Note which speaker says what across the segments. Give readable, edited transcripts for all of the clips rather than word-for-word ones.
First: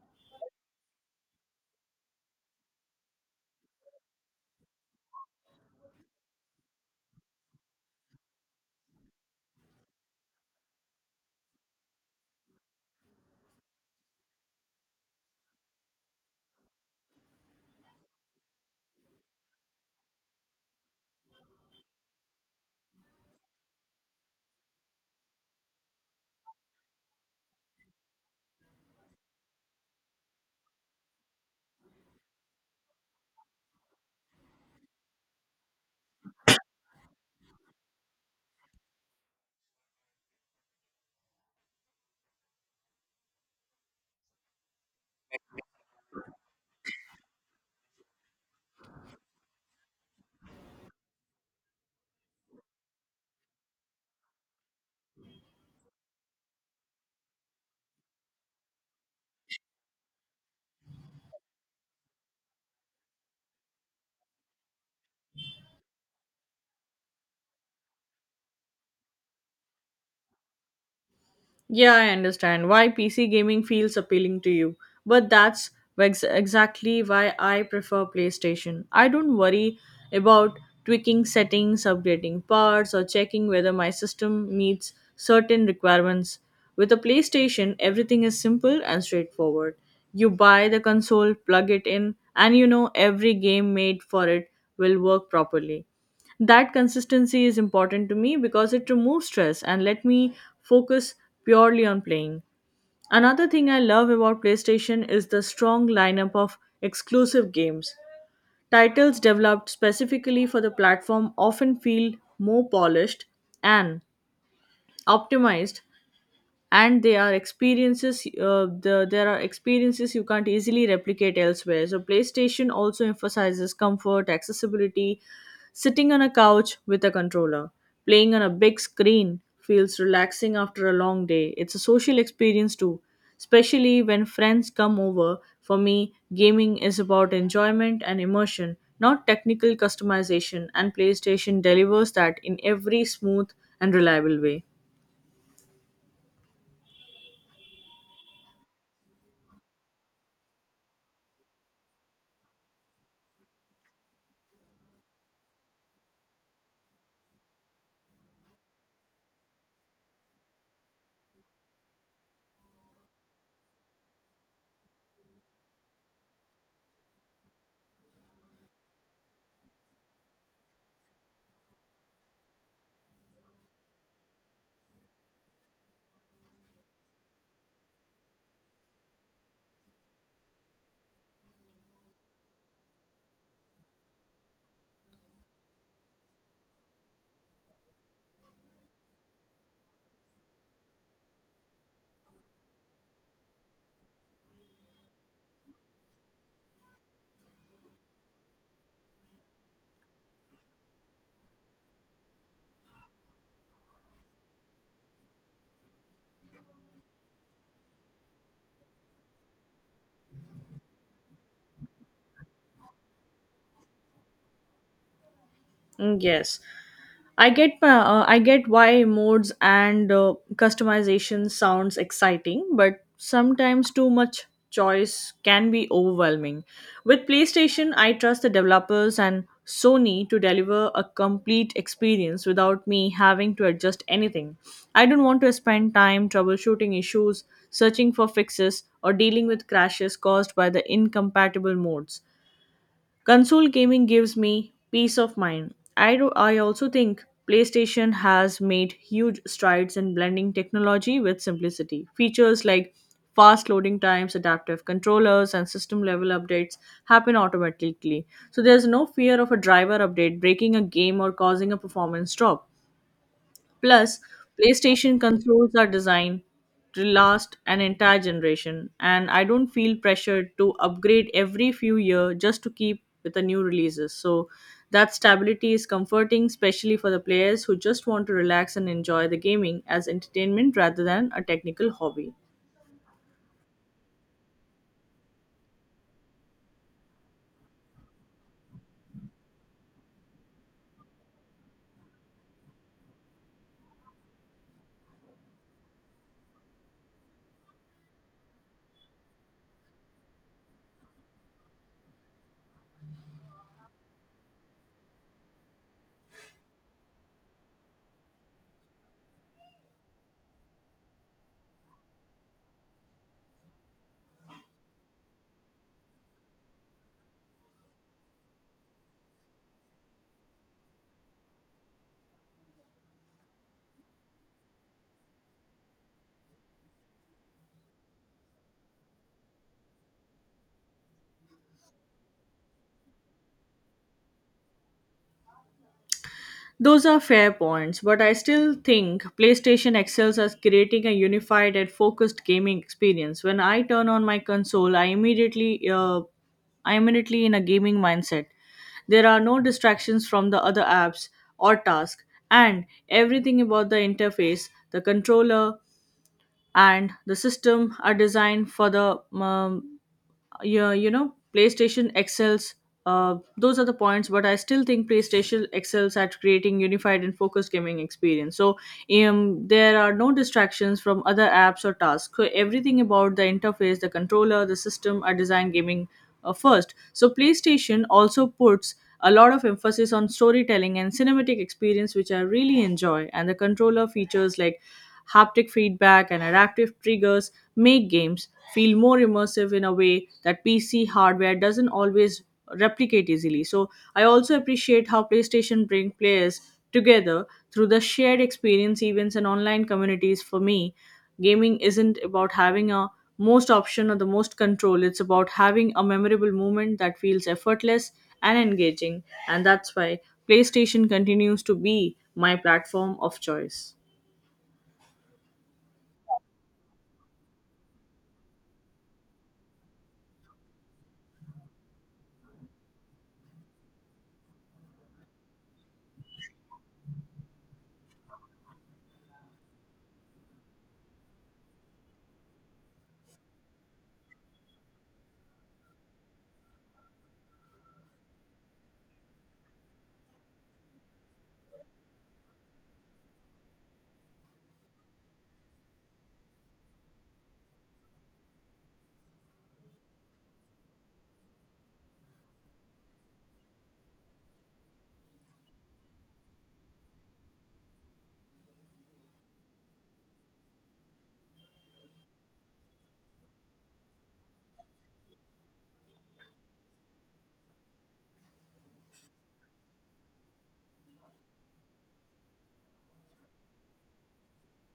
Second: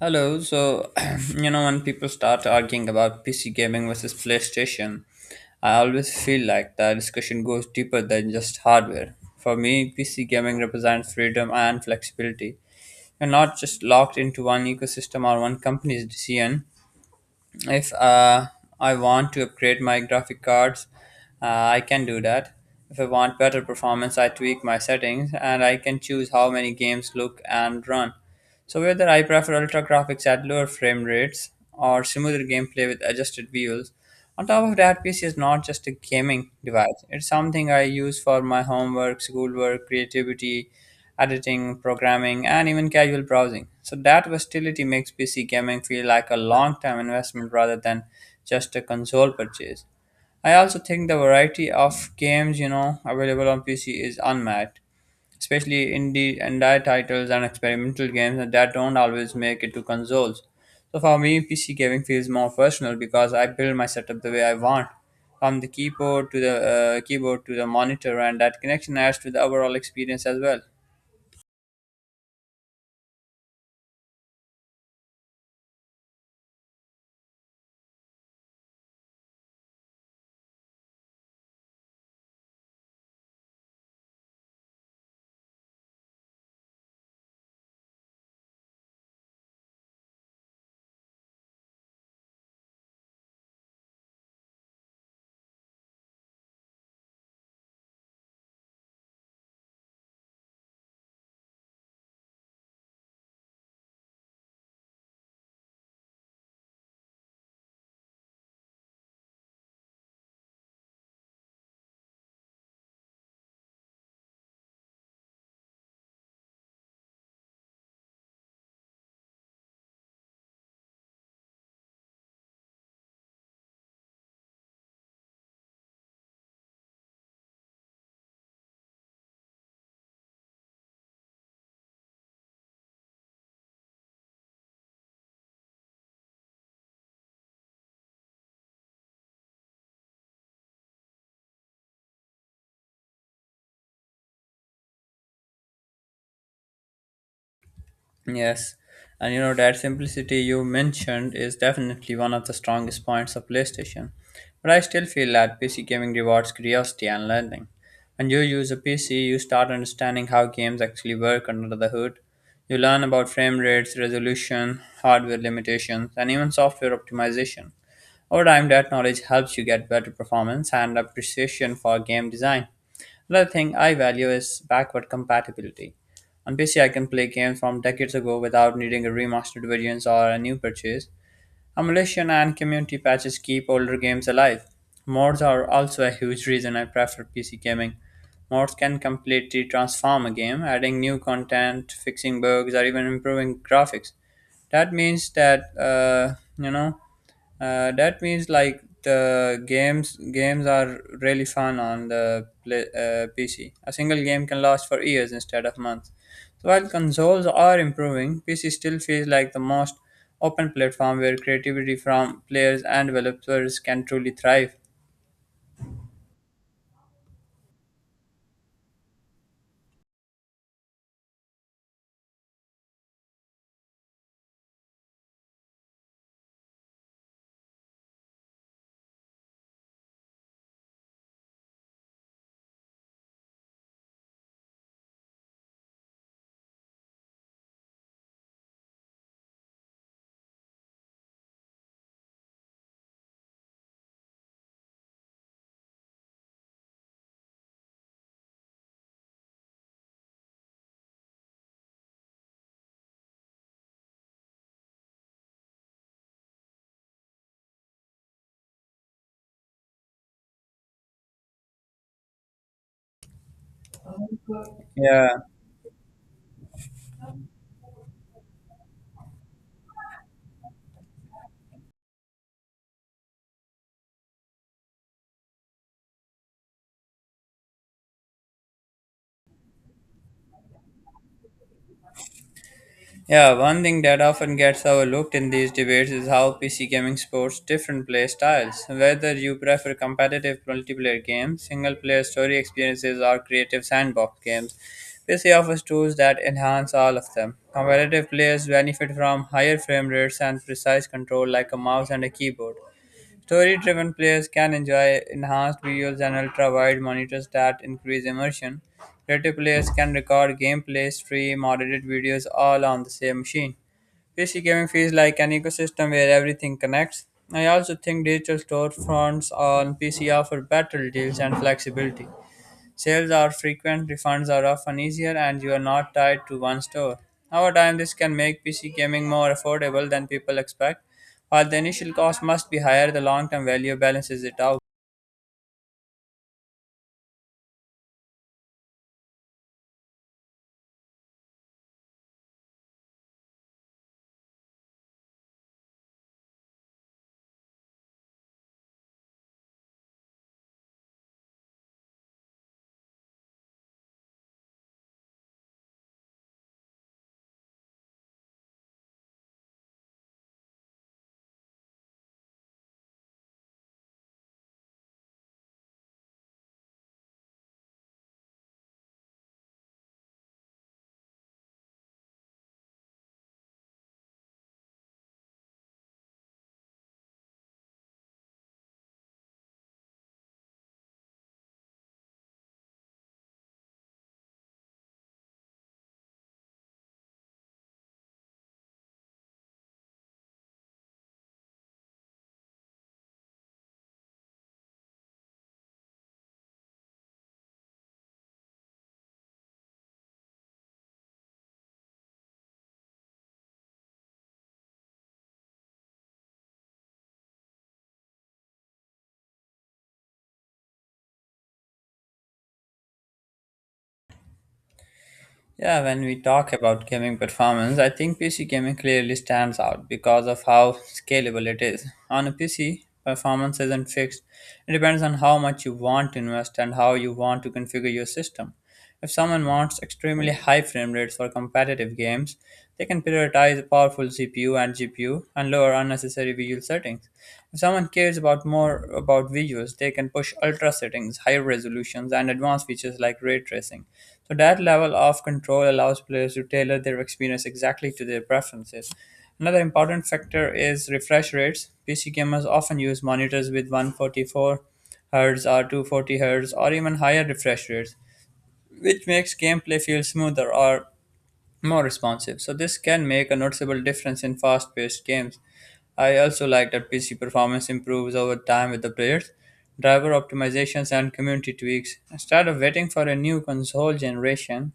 Speaker 1: Hello, so you know when people start arguing about PC gaming versus PlayStation, I always feel like the discussion goes deeper than just hardware. For me, PC gaming represents freedom and flexibility. You're not just locked into one ecosystem or one company's decision. If I want to upgrade my graphic cards, I can do that. If I want better performance, I tweak my settings and I can choose how many games look and run. So whether I prefer ultra graphics at lower frame rates or smoother gameplay with adjusted views, on top of that, PC is not just a gaming device. It's something I use for my homework, schoolwork, creativity, editing, programming, and even casual browsing. So that versatility makes PC gaming feel like a long-term investment rather than just a console purchase. I also think the variety of games, available on PC is unmatched, especially indie titles and experimental games that don't always make it to consoles. So for me, PC gaming feels more personal because I build my setup the way I want, from the keyboard to the monitor, and that connection adds to the overall experience as well.
Speaker 2: Yeah, I understand why PC gaming feels appealing to you, but that's exactly why I prefer PlayStation. I don't worry about tweaking settings, upgrading parts, or checking whether my system meets certain requirements. With a PlayStation, everything is simple and straightforward. You buy the console, plug it in, and you know every game made for it will work properly. That consistency is important to me because it removes stress and let me focus purely on playing. Another thing I love about PlayStation is the strong lineup of exclusive games. Titles developed specifically for the platform often feel more polished and optimized, and they are experiences the, there are experiences you can't easily replicate elsewhere. So PlayStation also emphasizes comfort, accessibility. Sitting on a couch with a controller, playing on a big screen feels relaxing after a long day. It's a social experience too, especially when friends come over. For me, gaming is about enjoyment and immersion, not technical customization, and PlayStation delivers that in every smooth and reliable way.
Speaker 1: Yes, and you know that simplicity you mentioned is definitely one of the strongest points of PlayStation. But I still feel that PC gaming rewards curiosity and learning. When you use a PC, you start understanding how games actually work under the hood. You learn about frame rates, resolution, hardware limitations, and even software optimization. Over time, that knowledge helps you get better performance and appreciation for game design. Another thing I value is backward compatibility. On PC, I can play games from decades ago without needing a remastered versions or a new purchase. Emulation and community patches keep older games alive. Mods are also a huge reason I prefer PC gaming. Mods can completely transform a game, adding new content, fixing bugs, or even improving graphics. That means that you know that means like the games are really fun on the PC. A single game can last for years instead of months. While consoles are improving, PC still feels like the most open platform where creativity from players and developers can truly thrive.
Speaker 2: Mm, yes. I get why modes and customization sounds exciting, but sometimes too much choice can be overwhelming. With PlayStation, I trust the developers and Sony to deliver a complete experience without me having to adjust anything. I don't want to spend time troubleshooting issues, searching for fixes, or dealing with crashes caused by the incompatible modes. Console gaming gives me peace of mind. I also think PlayStation has made huge strides in blending technology with simplicity. Features like fast loading times, adaptive controllers, and system level updates happen automatically. So there's no fear of a driver update breaking a game or causing a performance drop. Plus, PlayStation
Speaker 1: Yeah,
Speaker 2: consoles are designed to last an entire generation, and I don't feel pressured to upgrade every few years just to keep with the new releases. So, that stability is comforting, especially for the players who just want to relax and enjoy the gaming as entertainment rather than a technical hobby.
Speaker 1: yeah. One thing that often gets overlooked in these debates is how PC gaming supports different play styles. Whether you prefer competitive multiplayer games, single-player story experiences, or creative sandbox games, PC offers tools that enhance all of them. Competitive players benefit from higher frame rates and precise control, like a mouse and a keyboard. Story driven players can enjoy enhanced visuals and ultra wide monitors that increase immersion. Creative players can record gameplay, stream, or edit videos all on the same machine. PC gaming feels like an ecosystem where everything connects. I also think digital storefronts on PC offer better deals and flexibility. Sales are frequent, refunds are often easier, and you are not tied to one store. Over time, this can make PC gaming more affordable than people expect. While the initial cost must be higher, the long term value balances it out.
Speaker 2: Those are fair points, but I still think PlayStation excels at creating a unified and focused gaming experience. When I turn on my console, I immediately in a gaming mindset. There are no distractions from the other apps or tasks, and everything about the interface, the controller, and the system are designed for the PlayStation excels. Those are the points, but I still think PlayStation excels at creating unified and focused gaming experience. So, there are no distractions from other apps or tasks. So everything about the interface, the controller, the system are designed gaming first. So, PlayStation also puts a lot of emphasis on storytelling and cinematic experience, which I really enjoy. And the controller features like haptic feedback and adaptive triggers make games feel more immersive in a way that PC hardware doesn't always replicate easily. So I also appreciate how PlayStation bring players together through the shared experience events and online communities. For me, gaming isn't about having a most option or the most control. It's about having a memorable moment that feels effortless and engaging. And that's why PlayStation continues to be my platform of choice.
Speaker 1: Yeah, when we talk about gaming performance, I think PC gaming clearly stands out because of how scalable it is. On a PC, performance isn't fixed, it depends on how much you want to invest and how you want to configure your system. If someone wants extremely high frame rates for competitive games, they can prioritize a powerful CPU and GPU and lower unnecessary visual settings. If someone cares about more about visuals, they can push ultra settings, higher resolutions, and advanced features like ray tracing. So that level of control allows players to tailor their experience exactly to their preferences. Another important factor is refresh rates. PC gamers often use monitors with 144 Hz or 240 Hz or even higher refresh rates, which makes gameplay feel smoother or more responsive. So this can make a noticeable difference in fast-paced games. I also like that PC performance improves over time with the players, driver optimizations, and community tweaks. Instead of waiting for a new console generation,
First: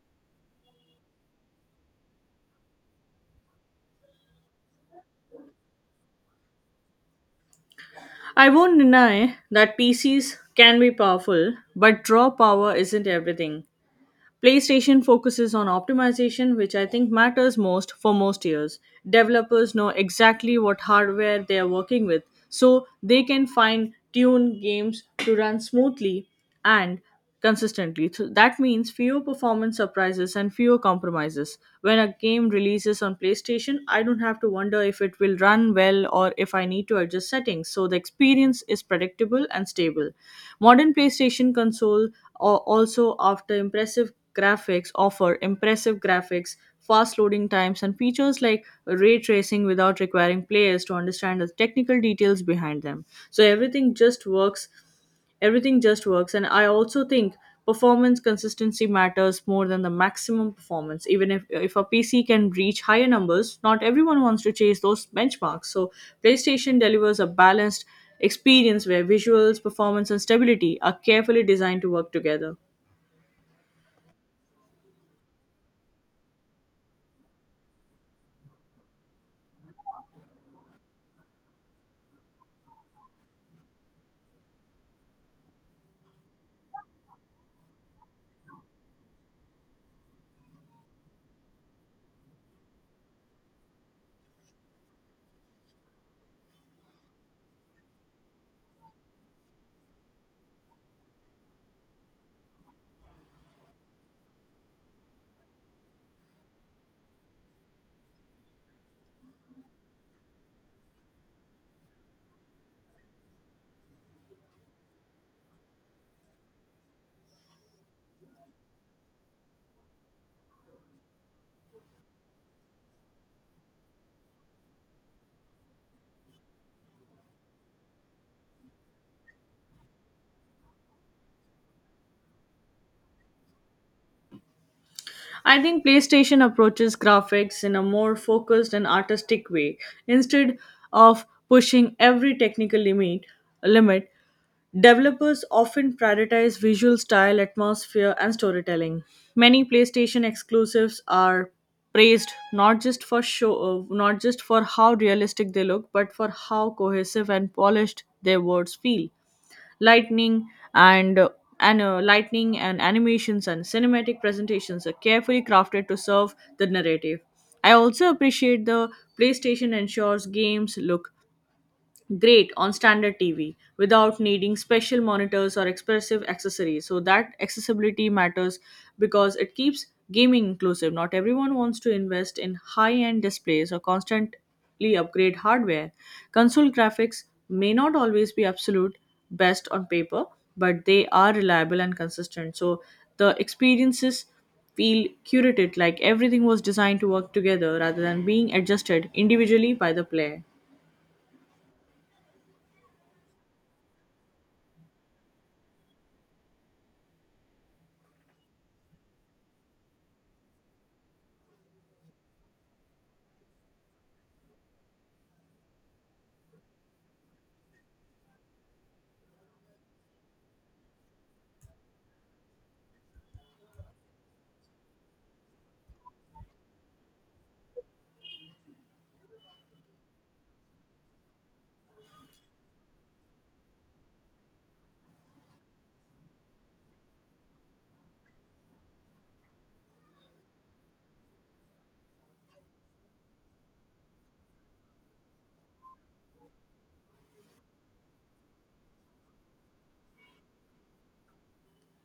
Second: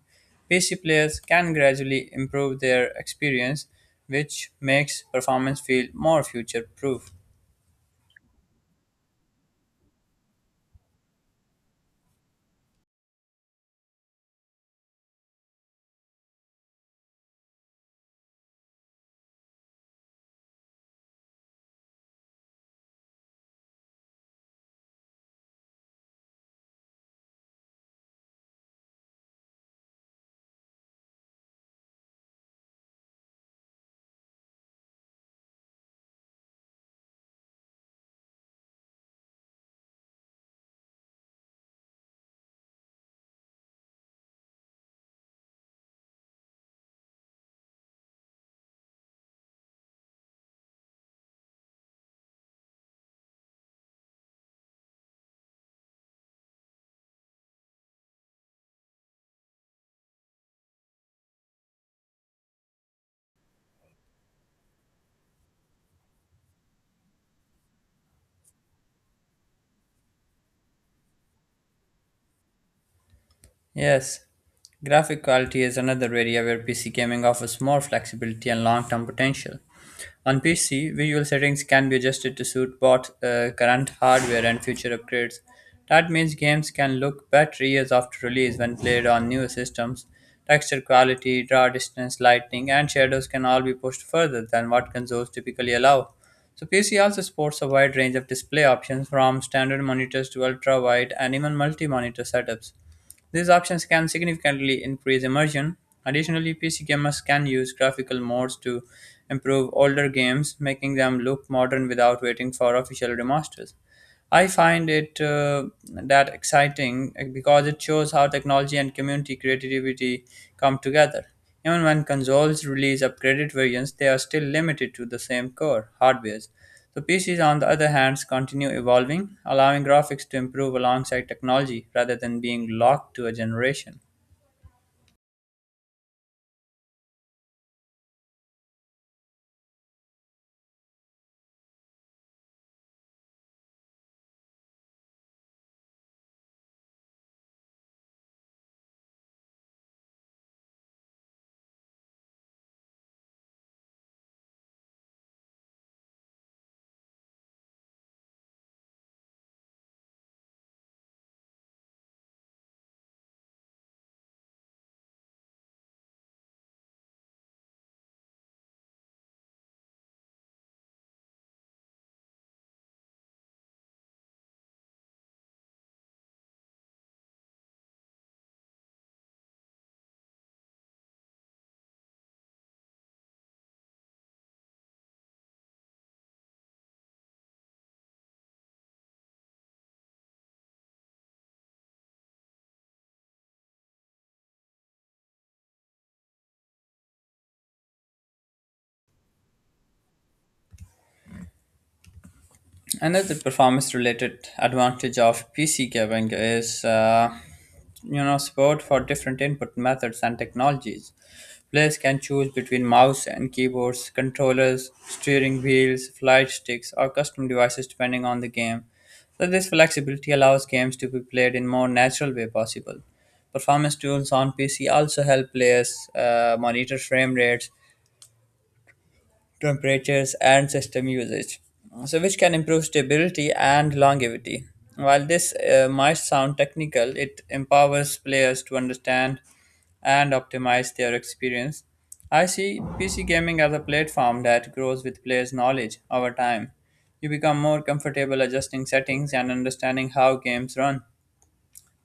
Speaker 1: PC players can gradually improve their experience, which makes performance feel more future-proof.
Speaker 2: I won't deny that PCs can be powerful, but draw power isn't everything. PlayStation focuses on optimization, which I think matters most for most years. Developers know exactly what hardware they are working with, so they can fine tune games to run smoothly and consistently. So that means fewer performance surprises and fewer compromises. When a game releases on PlayStation, I don't have to wonder if it will run well or if I need to adjust settings, so the experience is predictable and stable. Modern PlayStation console al- also after impressive graphics offer impressive graphics, fast loading times, and features like ray tracing without requiring players to understand the technical details behind them. So everything just works. And I also think performance consistency matters more than the maximum performance. Even if a PC can reach higher numbers, not everyone wants to chase those benchmarks. So PlayStation delivers a balanced experience where visuals, performance, and stability are carefully designed to work together.
Speaker 1: Yes, graphic quality is another area where PC gaming offers more flexibility and long term potential. On PC, visual settings can be adjusted to suit both current hardware and future upgrades. That means games can look better years after release when played on newer systems. Texture quality, draw distance, lighting, and shadows can all be pushed further than what consoles typically allow. So, PC also supports a wide range of display options from standard monitors to ultra wide and even multi monitor setups. These options can significantly increase immersion. Additionally, PC gamers can use graphical mods to improve older games, making them look modern without waiting for official remasters. I find it that exciting because it shows how technology and community creativity come together. Even when consoles release upgraded versions, they are still limited to the same core hardwares. The PCs, on the other hand, continue evolving, allowing graphics to improve alongside technology rather than being locked to a generation.
Speaker 2: I think PlayStation approaches graphics in a more focused and artistic way. Instead of pushing every technical limit, developers often prioritize visual style, atmosphere, and storytelling. Many PlayStation exclusives are praised not just for how realistic they look, but for how cohesive and polished their words feel. Lightning and and uh, lightning and animations and cinematic presentations are carefully crafted to serve the narrative. I also appreciate the PlayStation ensures games look great on standard TV without needing special monitors or expensive accessories. So that accessibility matters because it keeps gaming inclusive. Not everyone wants to invest in high-end displays or constantly upgrade hardware. Console graphics may not always be absolute best on paper, but they are reliable and consistent. So the experiences feel curated, like everything was designed to work together rather than being adjusted individually by the player.
Speaker 1: Another performance related advantage of PC gaming is support for different input methods and technologies. Players can choose between mouse and keyboards, controllers, steering wheels, flight sticks, or custom devices depending on the game. So this flexibility allows games to be played in more natural way possible. Performance tools on PC also help players monitor frame rates, temperatures, and system usage, so which can improve stability and longevity. While this might sound technical, it empowers players to understand and optimize their experience. I see PC gaming as a platform that grows with players' knowledge over time. You become more comfortable adjusting settings and understanding how games run.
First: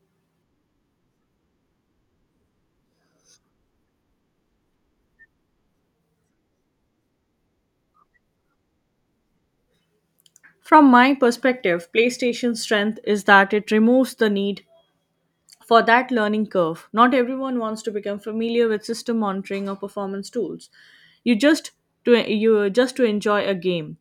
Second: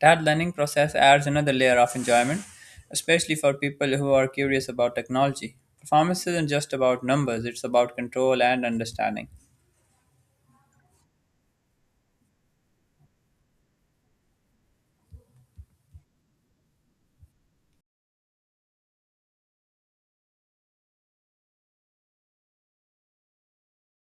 Speaker 1: That learning process adds another layer of enjoyment, especially for people who are curious about technology. Performance isn't just about numbers, it's about control and understanding.
Speaker 2: From my perspective, PlayStation's strength is that it removes the need for that learning curve. Not everyone wants to become familiar with system monitoring or performance tools. You just you just to enjoy a game.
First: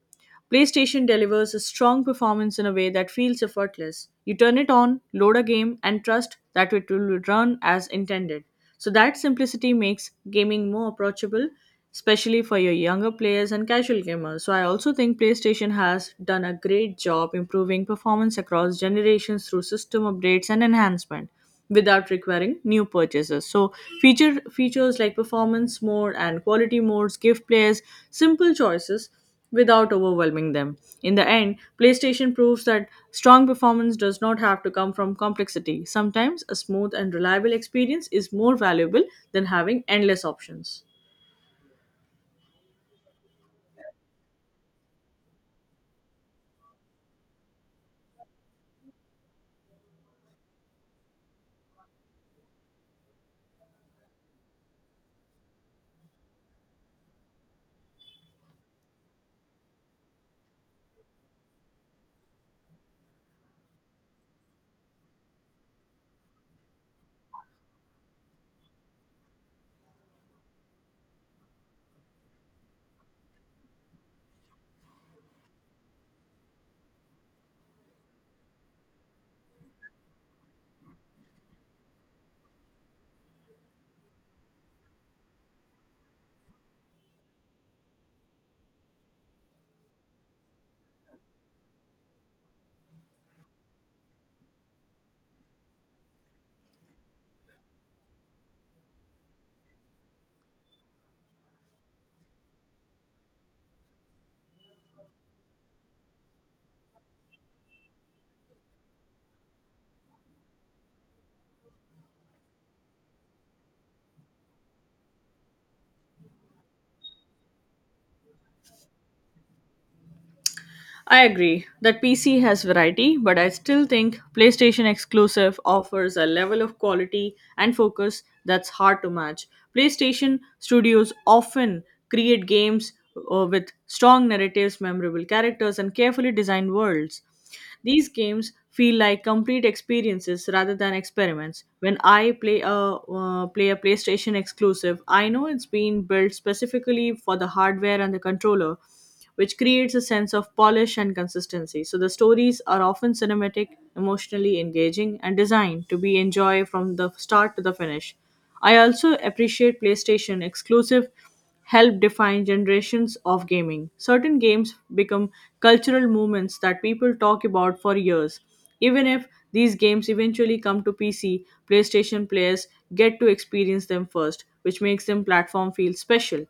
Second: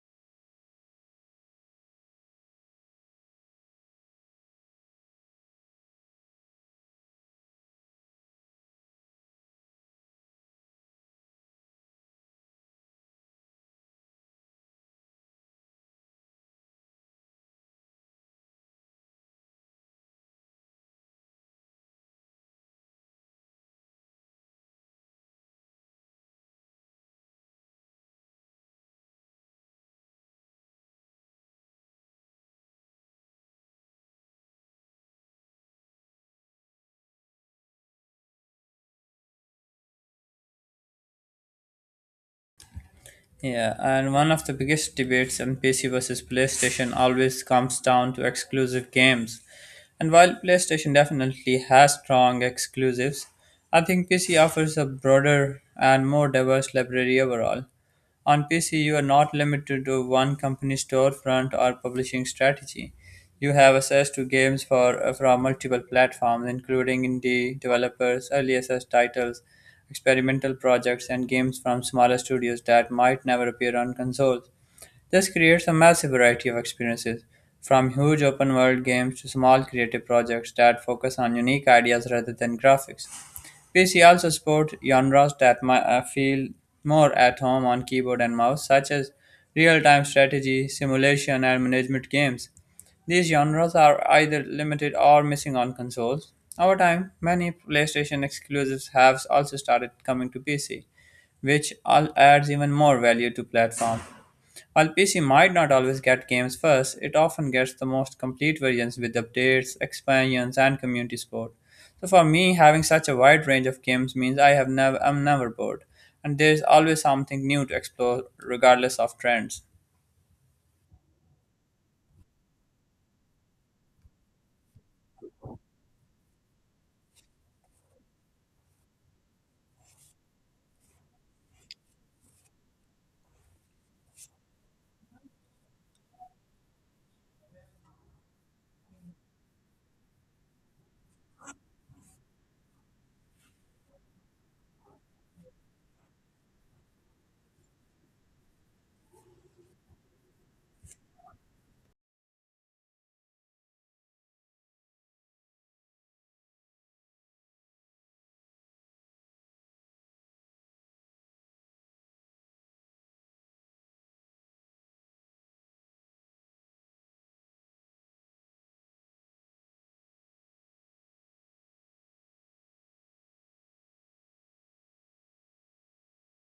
Speaker 2: PlayStation delivers a strong performance in a way that feels effortless. You turn it on, load a game, and trust that it will run as intended. So, that simplicity makes gaming more approachable, especially for your younger players and casual gamers. So, I also think PlayStation has done a great job improving performance across generations through system updates and enhancement without requiring new purchases. So features like performance mode and quality modes give players simple choices without overwhelming them. In the end, PlayStation proves that strong performance does not have to come from complexity. Sometimes a smooth and reliable experience is more valuable than having endless options.
Speaker 1: Yeah, and one of the biggest debates on PC versus PlayStation always comes down to exclusive games. And while PlayStation definitely has strong exclusives, I think PC offers a broader and more diverse library overall. On PC, you are not limited to one company storefront or publishing strategy. You have access to games from multiple platforms, including indie developers, early access titles, experimental projects, and games from smaller studios that might never appear on consoles. This creates a massive variety of experiences, from huge open world games to small creative projects that focus on unique ideas rather than graphics. PC also supports genres that feel more at home on keyboard and mouse, such as real-time strategy, simulation, and management games. These genres are either limited or missing on consoles. Over time, many PlayStation exclusives have also started coming to PC, which all adds even more value to platform. While PC might not always get games first, it often gets the most complete versions with updates, expansions, and community support. So for me, having such a wide range of games means I'm never bored, and there's always something new to explore regardless of trends.
Speaker 2: I agree that PC has variety, but I still think PlayStation exclusive offers a level of quality and focus that's hard to match. PlayStation studios often create games with strong narratives, memorable characters, and carefully designed worlds. These games feel like complete experiences rather than experiments. When I play a PlayStation exclusive, I know it's been built specifically for the hardware and the controller, which creates a sense of polish and consistency. So the stories are often cinematic, emotionally engaging, and designed to be enjoyed from the start to the finish. I also appreciate PlayStation exclusive helped define generations of gaming. Certain games become cultural movements that people talk about for years. Even if these games eventually come to PC, PlayStation players get to experience them first, which makes them platform feel special.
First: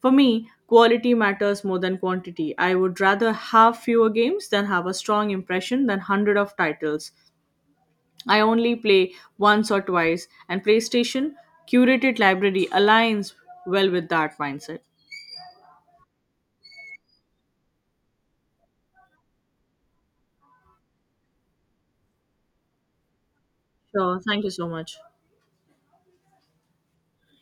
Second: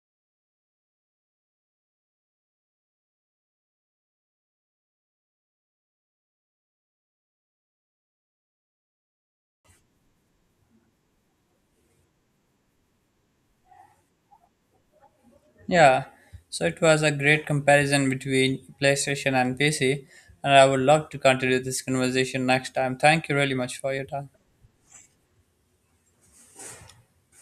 Speaker 2: For me, quality matters more than quantity. I would rather have fewer games than have a strong impression than hundred of titles. I only play once or twice, and PlayStation curated library aligns well with that mindset.
Speaker 1: Yeah, so it was a great comparison between PlayStation and PC, and I would love to continue this conversation next time. Thank you really much for your
Speaker 2: Sure.
Speaker 1: time.
Speaker 2: Thank you so much.